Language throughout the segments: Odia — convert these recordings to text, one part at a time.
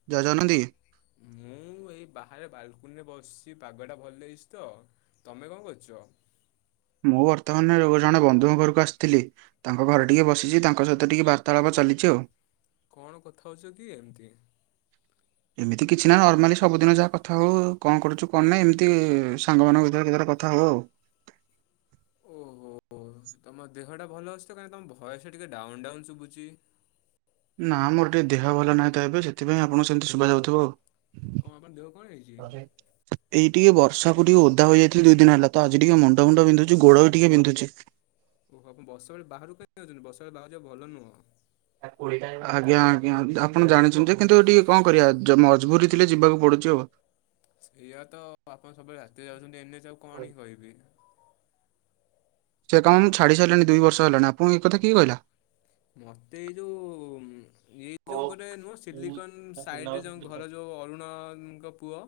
[unintelligible] ମୁଁ ଏଇ ବାହାରେ ବାଲକୁନରେ ବସିଛି ପାଗଟା ଭଲ ଦେଇଛି ତ ତମେ କଣ କରୁଛ? ମୁଁ ବର୍ତ୍ତମାନ ଜଣେ ବନ୍ଧୁଙ୍କ ଘରକୁ ଆସିଥିଲି। ତାଙ୍କ ଘରେ ଟିକେ ବସିଛି ତାଙ୍କ ସହିତ ଟିକେ ବାର୍ତ୍ତାଳାପ ଚାଲିଛି ଆଉ। କଣ କଥା ହଉଛ କି ଏମିତି? ଏମିତି କିଛି ନା ନର୍ମାଲି ସବୁଦିନ ଯାହା କଥା ହଉ। କଣ କରୁଛୁ କଣ ନାହିଁ ଏମିତି ସାଙ୍ଗମାନଙ୍କ ଭିତରେରେ କଥା ହଉ ଆଉ। ଓହୋ ତମ ଦେହଟା ଭଲ ଅଛି ତ? କାଇଁ ତମ ଭୟସ ଟିକେ ଡାଉନ ଡାଉନ୍ ଶୁଭୁଛି। ନା ମୋର ଟିକେ ଦେହ ଭଲ ନାହିଁ। ତ ଏବେ ସେଥିପାଇଁ ଆପଣ ସେମିତି ଶୁଭାଯ ଯାଉଥିବ ଆଉ। କଣ ଆପଣ ଦେହ କଣ ହେଇଛି? ଏଇ ଟିକେ ବର୍ଷାକୁ ଟିକେ ଓଧାଇଯାଇଥିଲ ଦୁଇ ଦିନ ହେଲା ତ ଆଜି ଟିକେଏ ମୁଣ୍ଡ ମୁୁଣ୍ଡ ବିନ୍ଧୁଛି ଗୋଡ ବି ଟିକେ ବିନ୍ଧୁଛି। ଓହ ଆପଣ ବର୍ଷ ବଳେ ବାହାରକୁ କାହିଁ ଯାଉଛନ୍ତି। ବର୍ଷ ବଳେ ବାରୁକୁ ଯିବା ଭଲ ନୁହଁ। ଆଜ୍ଞା ଆଜ୍ଞା ଆପଣ ଜାଣିଛନ୍ତି କିନ୍ତୁ ଟିକେ କଣ କରିବା ମଜବୁରି ଥିଲେ ଯିବାକୁ ପଡୁଛି ଆଉ। ସେଇଆ ତ ଆପଣ ସବୁବେଳେ ରାତିରେ ଯାଉଛନ୍ତି ଏମେ ଯଉ କଣ ହି କହିବି। ସେ କାମ ମୁଁ ଛାଡି ସାରିଲିଣି ଦି ବର୍ଷ ହେଲାଣି ଆପଣ ଏ କଥା କିଏହିଲା। ମତେ ଏଇ ଯୋଉ ଏଇ ଏ ଯୋଉ ଗୋଟେ ନୁହଁ ସିଲିକନ ସାଇଡରେ ଯୋଉ ଘର ଯୋଉ ଅରୁଣଙ୍କ ପୁଅ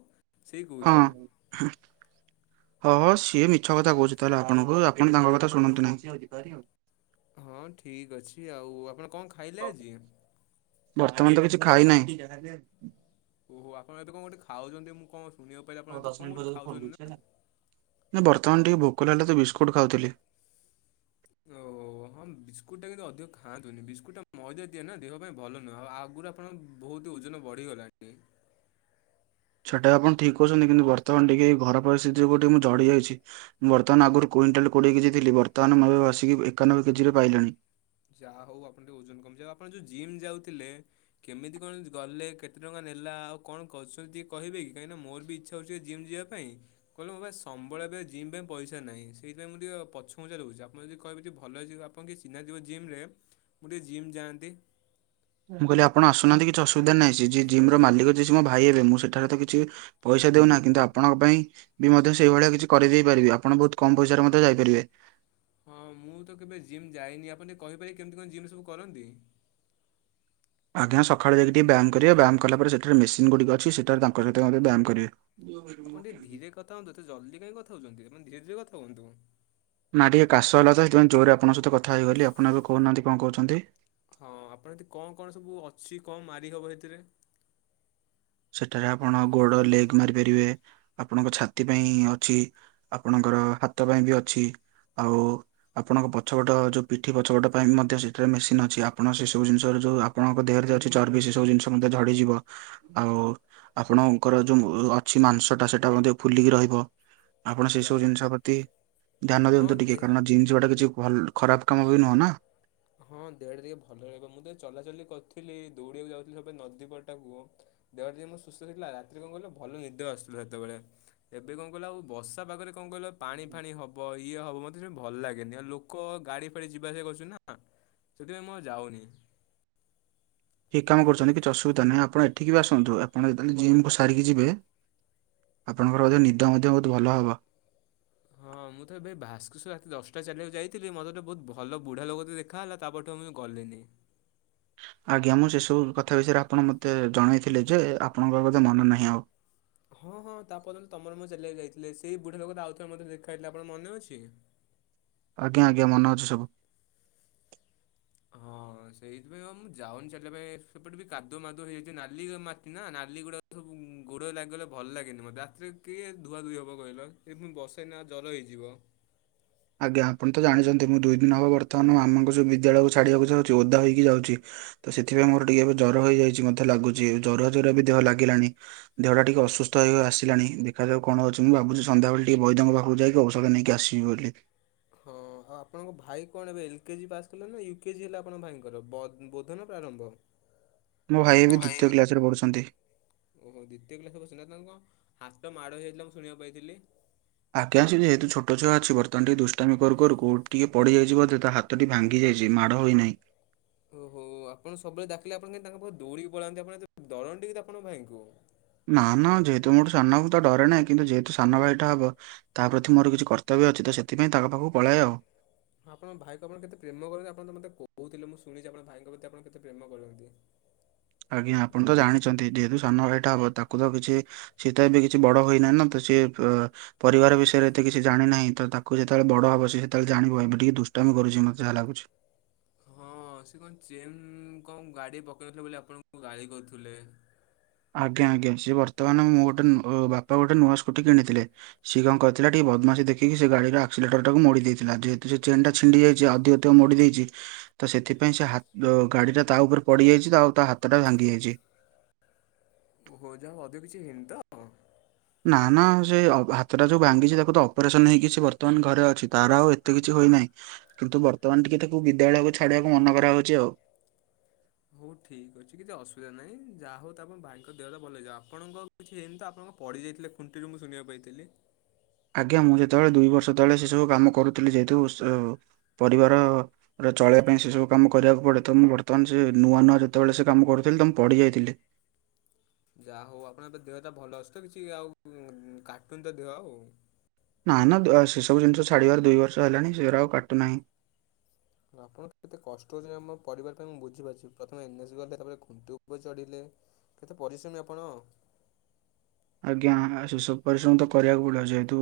ସେଇ କହୁଥିଲେ। [unintelligible] ହଁ ସିଏ ମିଛ କଥା କହୁଛି ତାହେଲେ ଆପଣଙ୍କୁ ଆପଣ ତାଙ୍କ କଥା ଶୁଣନ୍ତୁ ନାହିଁ। ହଁ ଠିକ ଅଛି ଆଉ ଆପଣ କଣ ଖାଇଲେ ଆଜି? ବର୍ତ୍ତମାନ ତ କିଛି ଖାଇ ନାହିଁ। ଓହୋ ଆପଣ ଏବେ କୋଟେ ଖାଉଛନ୍ତି ମୁଁ କଣ ଶୁଣିବାକୁ ପାଇଁଲି ଆପଣ ଏ କୋଠ ଖାଉଛନ୍ତି ନା ନା ବର୍ତ୍ତମାନ ଟିକେ ଭୋକଲ ହେଲା ତ ବିସ୍କୁଟ୍ ଖାଉଥିଲି। ଓ ହଁ ବିସ୍କୁଟ ଟା କିନ୍ତୁ ଅଧିକ ଖାଆନ୍ତୁନି ବିସ୍କୁଟ ଟା ମଇଦା ଦିଏ ନା ଦେହ ପାଇଁ ଭଲ ନୁହଁ ଆଉ ଆଗା ଆପଣ ବହୁତ ଓଜନ ବଢ଼ିଗଲାଣି। ସେଟା ଆପଣ ଠିକ କହୁଛନ୍ତି କିନ୍ତୁ ବର୍ତ୍ତମାନ ଟିକେ ଏଇ ଘର ପରିସ୍ଥିତି ଯୁଉ ଟିକେ ମୁଁ ଝଡି ଯାଇଛି। ମୁଁ ବର୍ତ୍ତମାନ ଆଗରୁ କୁଇଣ୍ଟାଲ କୋଡିଏ କେଜିଥିଲି ବର୍ତ୍ତମାନ ମୁଁ ଏବେ ବସିକି ଏକାନବେ କେଜିରେ ପାଇଲିଣି। ଯାହା ହଉ ଆପଣ ଟିକେ ଓଜନ କମିଯିବ ଆପଣ ଯୋଉ ଜିମ୍ ଯାଉଥିଲେ। କେମିତି କଣ ଗଲେ କେତେ ଟଙ୍କା ନେଲା ଆଉ କଣ କରୁଛନ୍ତି କହିବେ କି କାହିଁକି ନା ମୋର ବି ଇଛା। [unintelligible] ଜିମ୍ ଯିବା ପାଇଁ। କହିଲେ ମୋ ପାଖେ ସମ୍ବଳ ପାଇଁ ଜିମ ପାଇଁ ପଇସା ନାହିଁ ସେଇଥି ପାଇଁ ମୁଁ ଟିକଏ ପଛ ଘୁଞ୍ଚା ରହୁଛି ଆପଣ ଯଦି କହିବେ ଭଲ ଜି ହେଇଛି। ଆପଣଙ୍କର କିଏ ଚିହ୍ନା ଥିବ ଜିମ ରେ ମୁଁ ଟିକେ ଜିମ୍ ଯାଆନ୍ତି। ମୁଁ, କହିଲି ଆପଣ ଆସୁନାହାନ୍ତି କି ଅସୁବିଧା ନାଁ ଯିଏ ଜିମ ର ମାଲିକ ଯିଏି ମୋ ଭାଇ ହେବେ ମୁଁ ସେଠାରେ ତ କିଛି ପଇସା ଦଉନା କିନ୍ତୁ ଆପଣଙ୍କ ପାଇଁ ବି ମଧ୍ୟ ସେଇଭଳିଆ କିଛି କରିଦେଇ ପାରିବି ଆପଣ ବହୁତ କମ ପଇସାରେ ମଧ୍ୟ ଯାଇପାରିବେ। ହଁ ମୁଁ ତ କେବେ ଜିମ୍ ଯାଇନି ଆପଣ ଟିକେ କହିପାରିବେ କେମିତି କଣ ଜିମ୍ ସବୁ କରନ୍ତି? ଆଜ୍ଞା, ସକାଳେ ଯାଇି ଟିକେ ବ୍ୟାୟାମିବ ବ୍ୟାୟାମ କଲା, ପରେ ସେଠାରେ ମେସିନ୍ ଗୁଡ଼ିକ ଅଛି। ସେଠାରେ ତାଙ୍କ ସହିତ ମଧ୍ୟ ବ୍ୟାୟାମ କରିବେ [unintelligible] ଆପଣ ଟିକେ ଧୀରେ କଥା ହୁଅନ୍ତୁ ଜଲଦି କାଇଁ କଥାଉଛନ୍ତି। ଆପ ଧୀରେ ଧୀରେ କଥା ହୁଅନ୍ତୁ। ନା ଟିକେ କାଶ ହେଲା ତ ସେଥିପାଇଁ ଜୋରେ ଆପଙ୍କହି କଥା ହେଇଗଲି। ଆପଣବେ କହୁନାହା କଣ କହୁଛନ୍ତି। ହଁ ଆପଣ ଏଠି କଣ କଣ ସବୁ ଅଛି କଣ ମାରିହବ ସେଥିରେ? ସେଠାରେ ଆପଣ ଗୋଡ ଲେଗ ମାରିପାରିବେ ଆପଣଙ୍କ ଛାତି ପାଇଁ ଅଛି। ଆପଣଙ୍କର ହାତ ପାଇଁ ବି ଅଛି। ଆଉ। ଆପଣଙ୍କ ପଛପଟ ଯୋଉ ପିଠି ପଛପଟ ପାଇଁ ମଧ୍ୟ ସେଥିରେ ମେସିନ୍ ଅଛି। ଆପଣ ସେ ସବୁ ଜିନିଷର ଆପଣଙ୍କ ଦେହରେ ଯେ ଅଛି ଚର୍ବି, ସେ ସବୁ ଜିନିଷ ମଧ୍ୟ ଝଡିଯିବ। ଆଉ ଆପଣଙ୍କର ଯୋଉ ଅଛି ମାଂସଟା ସେଇଟା ମଧ୍ୟ ଫୁଲିକି ରହିବ। ଆପଣ ସେ ଯା ସବୁ ଜିନିଷ ପ୍ରତି ଧ୍ୟାନ ହଁ ଦିଅନ୍ତୁ ଟିକେ ଦେ କାରଣ ଜିନି ଯିବାଟା କିଛି ଭଲ ଖରାପ କାମ ବି ନୁହଁନା। ହଁ ଦେହଟା ଟିକେ ଭଲ ରହିବ। ମୁଁ ତ ଚଲାଚଲି କରୁଥିଲି, ଦୌଡ଼ିବାକୁ ଯାଉଥିଲି ସେ ନଦୀ ପଟାକୁ। ଦେହଟା ଟିକେ ମୋ ସୁସ୍ଥ ଥିଲା। ରାତିରେ କଣ କହିଲ ଭଲ ନିଦ ଆସୁଥିଲା ସେତେବେଳେ। ଏବେ କଣ କଇଲ ଆଉ ବର୍ଷା ପାଗରେ କଣ କଇଲ ପାଣି ଫାଣି ହବ ଇଏ ହବ ମତେ ସେ ଭଲ ଲାଗେନି ଆଉ ଲୋ ଲୋକ ଗାଡି ଫାଡ଼ି ଯିବା ଆସିଆ କରୁଛନ୍ତି ନା ସେଥିପାଇଁ ମୁଁ ଯାଉନି। ଠିକ୍ କାମ କରୁଛନ୍ତି କିଛି ଅସୁବିଧା ନାହିଁ, ଆପଣ ଏଠିକି ବି ଆସନ୍ତୁ ଆପଣ ଯେତେବେଳେ ଜିମ୍ କୁ ସାରିକି ଯିବେ। ଆପଣଙ୍କର ମଧ୍ୟ ନିଦ ମଧ୍ୟ ବହୁତ ଭଲ ହବ। ହଁ ମୁଁ ତ ଏବେ ଭାସ୍କରେଶ ରାତି ଦଶଟା ଚାଲିବାକୁ ଯାଇଥିଲି ମତେ ଗୋଟେ ବହୁତ ଭଲ ବୁଢା ଲୋକ ଦେଖି ଖା ହେଲା ତାପରଠୁଆଉ ମୁଁ ଗଲିନି। ଆଜ୍ଞା ମୁଁ ସେସବୁ କଥା ବିଷୟରେ ଆପଣ ମୋତେ ଜଣେଇଥିଲେ ଯେ ଆପଣଙ୍କର ବୋଧେ ମନ ନାହିଁ ଆଉ। ହଁ ହଁ ତା ପରଦିନ ତମର ମୁଁ ଚାଲିଆକୁ ଯାଇଥିଲେ ସେଇ ବୁଢାଲୋକ ଆଉଥରେ ମତେ ଦେଖାଯାଇଥିଲା ଆପଣ ମନେ ଅଛି। ଆଜ୍ଞା ଆଜ୍ଞା ମନ ଅଛି ସବୁ। ହଁ ସେଇଥିପାଇଁ ଆଉ ମୁଁ ଯାଉନି ଚାଲିବା ପାଇଁ ସେପଟେ ବି କାଦୁଅ ମାଦୁଅ ହେଇଛି ନାଲି ମାଟି ନା ନାଲି ଗୁଡା ସବୁ ଗୋଡରେ ଲାଗିଗଲେ ଭଲ ଲାଗେନି ମତେ ରାତିରେ କିଏ ଧୁଆଧୁଇ ହବ କହିଲ ଏ ପୁଣି ବର୍ଷା ଦିନ ଜର ହେଇଯିବ। ଆଜ୍ଞା ଆପଣ ତ ଜାଣିଛନ୍ତି ମୁଁ ଦୁଇ ଦିନ ହବ ବର୍ତ୍ତମାନ ମାମାଙ୍କୁ ଯଉ ବିଦ୍ୟାଳୟକୁ ଛାଡିବାକୁ ଯାଉଛି ଓଦା ହୋଇକି ଯାଉଛି। ତ ସେଥିପାଇଁ ମୋର ଟିକେ ଏବେ ଜର ହେଇଯାଇଛି ମଧ୍ୟ ଲାଗୁଛି ଜରୁଆ ଜରୁଆ ବି ଦେହ ଲାଗିଲାଣି। ଦେହଟା ଟିକେ ଅସସ୍ଥ ହୋଇ ଆସିଲାଣି ଦେଖାଯାଉ କଣ ହଉଚି ମୁଁ ଭାବୁଛି ସନ୍ଧ୍ୟା ବେଳେ ବୈଦଙ୍କ ପାଖକୁ ଯଇକି ଔଷଧ ନେଇକି ଆସି [unintelligible] ହଁ ଆଉ ଆପଣଙ୍କ ଭାଇ କଣ ଏବେ ଏଲ୍ କେଜିି ପାସ୍ କଲେ ନା ୟୁ କେେଜି ହେଲା ଆପଣଙ୍କ ଭାଇଙ୍କର ବୋଧ ନା ପ୍ରାରମ୍ଭ। ମୋ ଭାଇ ଏବେ ଦ୍ଵିତୀୟ କ୍ଲାସରେ ପଢ଼ୁଛନ୍ତି। ଓହୋ ଦ୍ୱିତୀୟ କ୍ଲାସ୍ ପଢୁସନ୍ତୀ। ତାଙ୍କ ହାତ ମାଡ଼ ହେଇଯାଇଥିଲା ମୁଁ ଶୁଣିବାକୁ ପାଇଥିଲି। ଆଜ୍ଞା ଯେହେତୁ ଛୋଟ ଛୁଆ ଅଛି ବର୍ତ୍ତମାନ ଟିକେ ଦୁଷ୍ଟାମି କରୁ କରୁ କୋଉଠି ଟିକେ ପଡିଯାଇଛି ବୋଧେ ତା ହାତ ହାତଟି ଭାଙ୍ଗି ଯାଇଛି, ମାଡ଼ ହୋଇନାହିଁ। ଓ ହୋ ଆପଣ ସବୁବେଳେ ଡାକିଲେ ଆପଣ କେମିତି ତାଙ୍କ ପାଖକୁ ଦୌଡିକି ପଳାନ୍ତି ଆପଣ ଡରନ୍ନ୍ତି କି ଆପଣଙ୍କ ଭାଇଙ୍କୁ। ନା ନା ଯେହେତୁ ମୋଠୁ ସାନ ହବ ତ ଡରେ ନାହିଁ କିନ୍ତୁ ଯେହେତୁ ସାନଭାଇଟା ହବ। ତା ପ୍ରତି ମୋର କିଛି କର୍ତ୍ତବ୍ୟ ଅଛି ତ ସେଥିପାଇଁ ତାଙ୍କ ପାଖକୁ ପଳାଏ ଆଉ। ହଁ ଆପଣ ଭାଇକୁ ଆପଣ କେତେ ପ୍ରେମ କରନ୍ତି ଆପଣ ତ ମତେ କହୁଥିଲେ ମୁଁ ଶୁଣିଛି ଆପଣ ଭାଇଙ୍କ ପ୍ରତି ଆପଣ କେତେ ପ୍ରେମ କରନ୍ତି ଆଜ୍ଞା ଆପଣ ତ ଜାଣିଛନ୍ତି ଯେହେତୁ ସାନ ଭାଇଟା ହବ ତାକୁ ତ କିଛି। ସେ ତ ଏବେ କିଛି ବଡ ହୋଇନାହିଁ ନା ତ ସେ ଅ ପରିବାର ବିଷୟରେ ଏତେ କିଛି ଜାଣିନାହିଁ ତ ତାକୁ ଯେତେବେଳେ ବଡ଼ ହବ ସେତେବେଳେ ଜାଣିବ ଏବେ ଟିକେ ଦୁଷ୍ଟାମି କରୁଛି ମତେ ଯାହା ଲାଗୁଛି। ହଁ ସେ କଣ ଚେନ୍ କଣ ଗାଡି ପକେଇନ ଥିଲେ ବୋଲି ଆପଣଙ୍କୁ ଗାଳି କରୁଥିଲେ। ଆଜ୍ଞା ଆଜ୍ଞା ସିଏ ବର୍ତ୍ତମାନ ମୁଁ ଗୋଟେ ବାପା ଗୋଟେ ନୂଆ ସ୍କୁଟି କିଣିଥିଲେ। ସିଏ କଣ କରିଥିଲା ଟିକେ ବଦମାସୀ ଦେଖିକି ସେ ଗାଡିର ଆକ୍ସିଲେଟରଟାକୁ ମୋଡି ଦେଇଥିଲା ଯେହେତୁ ସେ ଚେନ୍ ଟା ଛିଣ୍ଡି ଯାଇଛି ଅଧିକ ଅଧିକ ମୋଡି ଦେଇଛି। ତ ସେଥିପାଇଁ ସେ ଗାଡିଟା ତା ଉପରେ ପଡି ଯାଇଛି ତ ଆଉ ତା ହାତଟା ଭାଙ୍ଗି ଯାଇଛି। ଓହୋ, ଯାହା ଅଧିକ କିଛି ହେଇନି ତ? ନା ନା ସେ ହାତଟା ଯୋଉ ଭାଙ୍ଗିଛି ତାକୁ ତ ଅପରେସନ ହେଇ କିଛି ବର୍ତ୍ତମାନ ଘରେ ଅଛି ତାର ଆଉ ଏତେ କିଛି ହୋଇନାହିଁ। କିନ୍ତୁ ବର୍ତ୍ତମାନ ଟିକେ ତାକୁ ବିଦ୍ୟାଳୟକୁ ଛାଡିବାକୁ ମନ କରା ହଉଚି ଆଉ। ହଉ ଠିକ୍ ଅଛି କିଛି ଅସୁବିଧା ନାହିଁ ଯାହା ହଉ ତା ଭାଇଙ୍କ ଦେହଟା ଭଲ ହେଇଯିବ ଆପଣଙ୍କ କିଛି ହେଇନି ତ ତ ଆପଣ କଁ ପଡ଼ିଯାଇଥିଲେ ଖୁଣ୍ଟିରୁ ମୁଁ ଶୁଣିବାକୁ ପାଇଥିଲି। ଆଜ୍ଞା ମୁଁ ଯେତେବେଳେ ଦୁଇବର୍ଷ ତଳେ ସେସବୁ କାମ କରୁଥିଲି ଯେହେତୁ ସୁ ପରିବାର ଚଳିବା ପାଇଁ ସେ ସବୁ କାମ କରିବାକୁ ପଡେ ତ ମୁଁ ବର୍ତ୍ତମାନ ସେ ନୂଆ ନୂଆ ଯେତେବେଳେ ସେ କାମ କରୁଥିଲି ତ ମୁଁ ପଡିି ଯାଇଥିଲି। ଯାହା ହଉ ଆପଣଙ୍କଏବେ ଦେହଟା ଭଲ ଅଛି ତ? କିଛି ଆଉ କାଟୁନି ତ ଦେହ ଆଉ? ନାଇଁ ନା ସେ ସବୁ ଜିନିଷ ଛାଡିବାର ଦୁଇବର୍ଷ ହେଲାଣି ସେଉରା ଆଉ କାଟୁ ନାହିଁ। ଆପଣ କେତେ କଷ୍ଟ ହଉଛନ୍ତି ଆମ ପରିବାର ପାଇଁ ମୁଁ ବୁଝିପାରୁଛି ପ୍ରଥମେ ଏନ୍ ଏସ୍ ଗଲେ ତାପରେ ଖୁଣ୍ଟି ଉପରେ ଚଢିଲେ। କେତେ ପରିଶ୍ରମୀ ଆପଣ? ଆଜ୍ଞା ସବୁ ପରିଶ୍ରମ ତ କରିବାକୁ ପଡିବ ଯେହେତୁ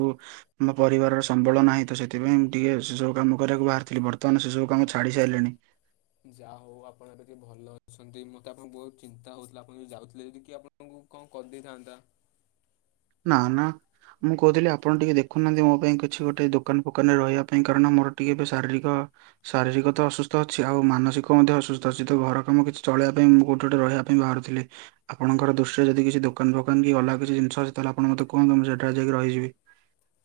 ଆମ ପରିବାରର ସମ୍ବଳ ନାହିଁ ତ ସେଥିପାଇଁ ମୁଁ ଟିକେ ସେ ସବୁ କାମ କରିବାକୁ ବାହାରିଥିଲି ବର୍ତ୍ତମାନ ସେସବୁ କାମ ଛାଡ଼ି ସାରିଲେଣି। ଯାହା ହଉ ଆପଣ ଏବେ ଟିକେ ଭଲ ଅଛନ୍ତି ମୋତେ ଆପଣଙ୍କୁ ବହୁତ ଚିନ୍ତା ହଉଥିଲା ଆପଣ ଯଉ ଯାଉଥିଲେ ଯଦି କି ଆପଣ ଙ୍କୁ କଣ କରିଦେଇଥାନ୍ତା? ନା ନା। ମୁଁ କହୁଥିଲି ଆପଣ ଟିକେ ଦେଖୁନାହାନ୍ତି ମୋ ପାଇଁ କିଛି ଗୋଟେ ଦୋକାନ ଫୋକାନରେ ରହିବା ପାଇଁ କାରଣ ମୋର ଟିକେ ଏବେ ଶାରୀରିକ ଶାରୀରିକ ତ ଅସୁସ୍ଥ ଅଛି ଆଉ ମାନସିକ ମଧ୍ୟ ଅସୁସ୍ଥ ଅଛି ତ ଘର କାମ କିଛି ଚଳିବା ପାଇଁ କୋଉଠି ଗୋଟେ ରହିବା ବାହାରୁଥିଲେ ଆପଣଙ୍କ ଦୃଶ୍ୟ ଯଦି କିଛି ଦୋକାନ ଫୋକାନ କି ଅଲଗା କିଛି ଜିନିଷ ତାହାଲେ ଆପଣ ମତେ କହନ୍ତୁ ମୁଁ ସେଠାରେ ଯାଇକି ରହିିଯିବି।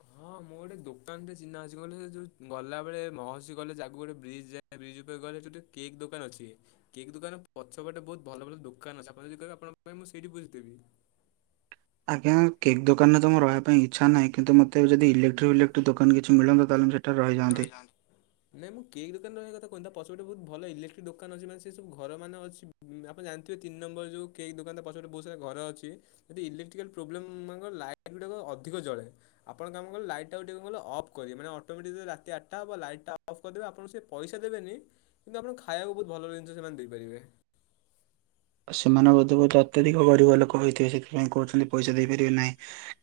ହଁ ମୁଁ ଗୋଟେ ଦୋକାନଟେ ଚିହ୍ନା ଅଛି ବଲେ ସେ ଯୋଉ ଗଲାବେଳେ ମହର୍ଷି କଲେଜ ଆଗକୁ ଗୋଟେ ବ୍ରିଜ୍ [unintelligible] ଗୋଟେ କେକ୍ ଦୋକାନ ଅଛି। କେକ୍ ଦୋକାନ ପଛପଟେ ବହୁତ ଭଲ ଭଲ ଦୋକାନ ଅଛି ଆପଣ ଯଦି କହିବେ ଆଣଙ୍କ ପାଇଁ ମୁଁ ସେଇଠି ବୁଝି ଦେବି। ଆଜ୍ଞା କେକ୍ ଦୋକାନରେ ତୋ ରହିବା ପାଇଁ ଇଚ୍ଛା ନାହିଁ କିନ୍ତୁ ମତେ ଯଦି ଇଲେକ୍ଟ୍ରିକ ବିଲେକ୍ଟ୍ରିକ ଦୋକାନ କିଛି ମିଳନ୍ତା ତାହଲେ ସେ ରହିଯାଆନ୍ତି। ନାଇଁ ମୁଁ କେକ୍ ଦୋକାନ ରେ ରହିବା କଥା କହୁନି ତା ପଛପଟେ ବହୁତ ଭଲ ଇକ୍ଟ୍ରିକ ଦୋକାନ ଅଛି ନା ସେ ସବୁ ଘର ମାନ ଅଛି। ଆପଣ ଜାଣିଥିବେ ତିନି ନମ୍ବର ଯୋଉ କେକ୍ ଦୋକାନ ତା ପଛ ପଟେ ବହୁତ ସାରା ଘର ଅଛି। ଯଦି ଇଲେକ୍ଟ୍ରିକାଲ ପ୍ରୋବ୍ଲେମ ଲାଇଟ୍ ଗୁଡାକ ଅଧିକ ଜଳେ। ଆପଣ କାମ କଲେ ଲାଇଟକୁ ଟିକେ ଅଫ କରିବେ ମାନେ ଅଟୋମେଟି ରାତି ଆଠଟା ହବ ଲାଇଟ୍ ଟା ଅଫ କରିବେ ଆପଣ ସେ ପଇସା ଦେବେନି। କିନ୍ତୁ ଆପଣ ଖାଇବାକୁ ବହୁତ ଭଲ ରେଞ୍ଜ୍ ରେ ସେମାନେ ଦେଇପାରିବେ। ସେମାନେ ବୋଧେ ଅତ୍ୟଧିକ ଗରିବ ଲୋକ ହେଇଥିବ ସେଥିପାଇଁ କହୁଛନ୍ତି ପଇସା ଦେଇପାରିବେ ନାହିଁ।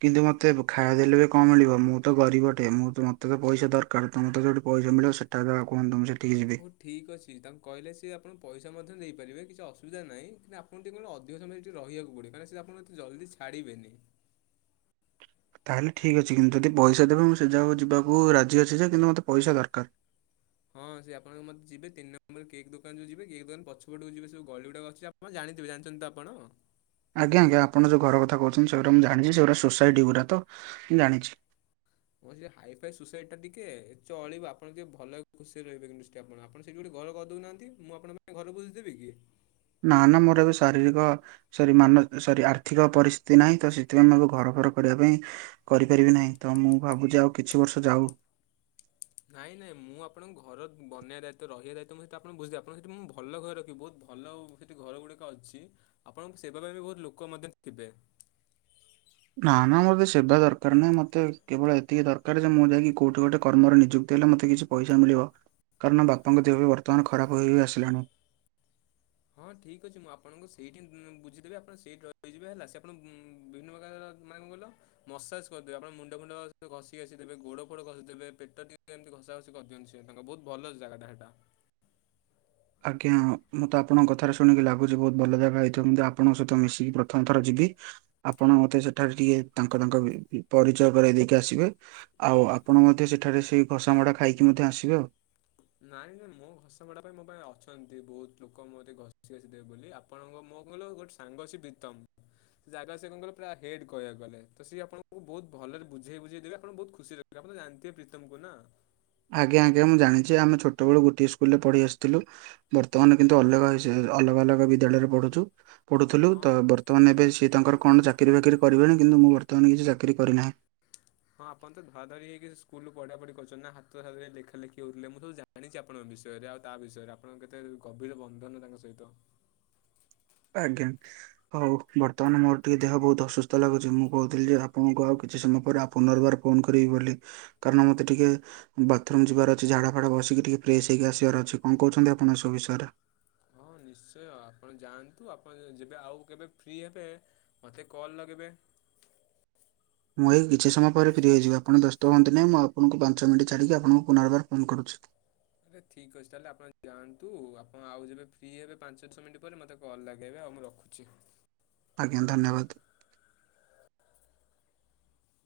କିନ୍ତୁ ମୋତେ ଖା ଦେଲେ କଣ ମିଳିବ ମୁଁ ତ ଗରିବ ଟେ ମୁଁ ମତେ ତ ପଇସା ଦରକାର। କାଳେ ତମେ ତ ଯୋଉଠି ପଇସା ମିଳିବ ସେଠା [unintelligible] ସେ ହଉ ଠିକ୍ ଅଛି ତାଙ୍କୁ କହିଲେ ସିଏ ଆପଣ ପଇସା ମଧ୍ୟ ଦେଇପାରିବେ କିଛି ଅସୁବିଧା ନାହିଁ କିନ୍ତୁ ଆପଣ ତେଣୁ ଅଧିକ ସମୟ ସେଠି ରହିବାକୁ ପଡିବ କାହିଁକି ସେ ଆପଣକୁ ଜଲଦି ଛାଡିବେନି। ତାହେଲେ ଠିକ ଅଛି କିନ୍ତୁ ଯଦି ପଇସା ଦେବେ ମୁଁ ସେ ଯାକୁ ଯିବାକୁ ରାଜି ଅଛି ଯେ କିନ୍ତୁ ମୋତେ ପଇସା ଦରକାର। ହଁ ସେ ଆପଣଙ୍କ ମତେ ଯିବେ ତିନି ନମ୍ବର କେକ୍ ଦୋକାନ ଯୋଉ ଯିବେ କେକ୍ ଦୋକାନ ପଛପଟକୁ ଯିବେ ସେ ଯୋଉ ଗଳି ଗୁାଡ଼ା ଅଛି ଆପ ଆପଣ ଜାଣିଥିବେ ଜାଣିଛନ୍ତି ତ ଆପଣ? ଆଜ୍ଞା ଆଜ୍ଞା ଆପଣ ଯୋଉଁ ଘର କଥା କହୁଛନ୍ତି ସେଗୁଡ଼ା ମୁଁ ଜାଣିଛି ସେଗୁଡ଼ା ସୋସାଇଟି ଗୁଡ଼ା ତ ମୁଁ ଜାଣିଛି। ହଁ ସେ ହାଇ ଫାଇ ସୋସାଇଟି ଟା ଟିକେ ଚଳିବ ଆପଣ ଟିକେ ଭଲ ଖୁସିରେ ରହିବେ [unintelligible] ଆପଣ ଆପଣ ସେଇଠି ଗୋଟେ ଘର କରିଦଉନାହାନ୍ତି ମୁଁ ଆପଣ ପାଇଁ ଘର ବୁଝିଦେବି କି? ନା ନା ମୋର ବି ଶାରୀରିକ ସରି ମାନ ସରି ଆର୍ଥିକ ପରିସ୍ଥିତି ନାହିଁ ତ ସେଥିପାଇଁ ଆଗ ଘର ଫର କରିବା ପାଇଁ। କରିପାରିବି ନାହିଁ ତ ମୁଁ ଭାବୁଛି ଆଉ କିଛି ବର୍ଷ ଯାଉ। ନାଇଁ ନାଇଁ ମୁଁ ଆପଣଙ୍କ ଘର ବନେଇବା ଦାୟିତ୍ୱ ରହିବା ଦାୟିତ୍ୱ ମୁଁ ସେତ ଆପଣ ବୁଝଦେବି ଆପଣଙ୍କ ସେତ ମୁଁ ଭଲ ଘର ରଖିବ ବହୁତ ଭଲ ଆଉ ସେ ଘର ଗୁଡିକ ଅଛି ଆପଣଙ୍କ ସେବା ପାଇଁ ବି ବହୁତ ଲୋକ ମଧ୍ୟ ଥିବେ। ନା ନା ମୋର ସେବା ଦରକାର ନାହିଁ ମତେ କେବଳ ଏତିକି ଦରକାର ଯେ ମୁଁ ଯାଇକି କୋଉଠି ଗୋଟେ କର୍ମରେ ନିଯୁକ୍ତି ହେଲେ ମୋତେ କିଛି ପଇସା ମିଳିବ କାରଣ ବାପାଙ୍କ ଦେହ ବି ବର୍ତ୍ତମାନ ଖରାପ ହୋଇ ଆସିଲାଣି। ହଁ ଠିକ୍ ଅଛି ମୁଁ ଆପଣଙ୍କୁ ସେଇଠି ମୁ ବୁଝିଦେବି ଆପଣ ସେଇଠି ରହିଯିବେ ହେଲା ସେ ଆପଣ ମୁ ବିଭିନ୍ନ ପ୍ରକାରର ମାନେ କଣ କହିଲ? ମସାଜ କରିଦେବେ ଆପଣ ମୁଣ୍ଡ ଫୁଣ୍ଡ ଘଷି ଘାସି ଦେବେ ଗୋଡ ଫୋଡ ଘସି ଦେବେ ପେଟ ଟିକେ ଏମିତି ଘସା ଘଷି କହିଦିଅନ୍ତି ସେ ତାଙ୍କ ବହୁତ ଭଲ ଜାଗାଟା ହେଇଟା। ଆଜ୍ଞା ମୋତେ ଆପଣଙ୍କ କଥାରେ ଶୁଣିକି ଲାଗୁଛି ବହୁତ ଭଲ ଜାଗା ହେଇଥିବ ଆପଣଙ୍କ ସହିତ ମିଶିକି ପ୍ରଥମ ଥର ଯିବି। ଆପଣ ମତେ ସେଠାରେ ଟିକେ ତାଙ୍କ ତାଙ୍କ ପରିଚୟ କରାଇ ଦେଇକି ଆସିବେ। ଆଉ ଆପଣ ମଧ୍ୟ ସେଠାରେ ସେଇ ଘସାମଡ଼ା ଖାଇକି ମଧ୍ୟ ଆସିବେ ଆଉ। ନାଇଁ ନାଇଁ ମୋ ଘଷା ମୋଡା ପାଇଁ ମୋ ପାଇଁ ଅଛନ୍ତି ବହୁତ ଲୋକ ମୋତେ ଘଷି ଘସି ଦେବେ ବୋଲି ଆପ ଆପଣଙ୍କ ମୋ କହିଲ ଗୋଟେ ସାଙ୍ଗ ଅଛି ବିତମ ସେ ଜାଗା ସେ କଣ କହିଲ ପୁରା ହେଡ କହିବାକୁ ଗଲେ ତ ସିଏ ଆପଣଙ୍କୁ ବହୁତ ଭଲରେ ବୁଝେଇ ବୁଝେଇ ଦେବେ ଆପଣ ବହୁତ ଖୁସିରେ ଆପଣ ତ ଜିଣି ଥିବେ ପ୍ରୀତମ କୁ ନା। ଆଜ୍ଞା ଆଜ୍ଞା ମୁଁ ଜାଣିଛି ଆମେ ଛୋଟ ବେଳୁ ଗୋଟିଏ ସ୍କୁଲ ରେ ପଢ଼ି ଆସିଥିଲୁ। ବର୍ତ୍ତମାନ କିନ୍ତୁ ଅଲଗା ଅଲଗା ଅଲଗା ବିଦ୍ୟାଳୟରେ ପଢୁଛୁ। ପଢ଼ୁଥିଲୁ ତ ହଁ ବର୍ତ୍ତମାନ ଏବେ ସିଏ ତାଙ୍କର କଣ ଚାକିରି ଫାକିରି କରିବେଣୀ କିନ୍ତୁ ମୁଁ ବର୍ତ୍ତମାନ କିଛି ଚାକିରି କରିନାହିଁ। ହଁ ଆପଣ ତ ଧରା ଧରି ହେଇକି ସ୍କୁଲରୁ ପଢା ପଢି କରିଛନ୍ତି ନା ହାତ ଧରା ଧରି ଲେଖା ଲଖି ହଉଥିଲେ ମୁଁ ସବୁ ଜା ଜାଣିଛି ଆପଣଙ୍କ ବିଷୟରେ ଆଉ ତା ବିଷୟରେ ଆପଣଙ୍କ କେତେ ଗଭୀର ବନ୍ଧନ ତାଙ୍କ ସହିତ। ଆଜ୍ଞା। ହଉ ବର୍ତ୍ତମାନ ମୋର ଟିକେ ଦେହ ବହୁତ ଅସୁସ୍ଥ ଲାଗୁଛି ମୁଁ କହୁଥିଲି ଯେ ଆପଣଙ୍କୁ ଆଉ କିଛି ସମୟ ପରେ ପୁନର୍ବାର ଫୋନ କରିବି ବୋଲି କାରଣ ମତେ ଟିକେ ବାଥରୁମ ଯିବାର ଅଛି ଝାଡା ଫାଡା ବସିକି ଟିକେ ଫ୍ରେଶ ହେଇକି ଆସିବାର ଅଛି କଣ କହୁଛନ୍ତି ଆପଣ ସବୁ ବିଷୟରେ। ହଁ ନିଶ୍ଚୟ ଆପଣ ଯାଆନ୍ତୁ ଆପଣ ଯେବେ ଆଉ କେବେ ଫ୍ରି ହେବେ ମତେ କଲ୍ ଲଗେଇବେ। ମୁଁ ଏଇ କିଛି ସମୟ ପରେ ଫ୍ରି ହୋଇଯିବ ଆପଣ ବ୍ୟେସ୍ତ ହୁଅନ୍ତି ନାହିଁ ମୁଁ ଆପଣଙ୍କୁ ପାଞ୍ଚ ମିନଟ୍ ଛାଡ଼ିକି ଆପଣଙ୍କୁୁ ପୁନର୍ବାର ଫୋନ୍ କରୁଛି। ଆରେ ଠିକ୍ ଅଛି ତାହେଲେ ଆପଣ ଯାଆନ୍ତୁ ଆପଣ ଆଉ ଯେବେ ଫି ହେବେ ପାଞ୍ଚ ଦଶ ମିନିଟ୍ ପରେ ମୋତେ କଲ୍ ଲଗାଇବେ ଆଉ ମୁଁ ରଖୁ ଚି ଆଜ୍ଞା ଧନ୍ୟବାଦ।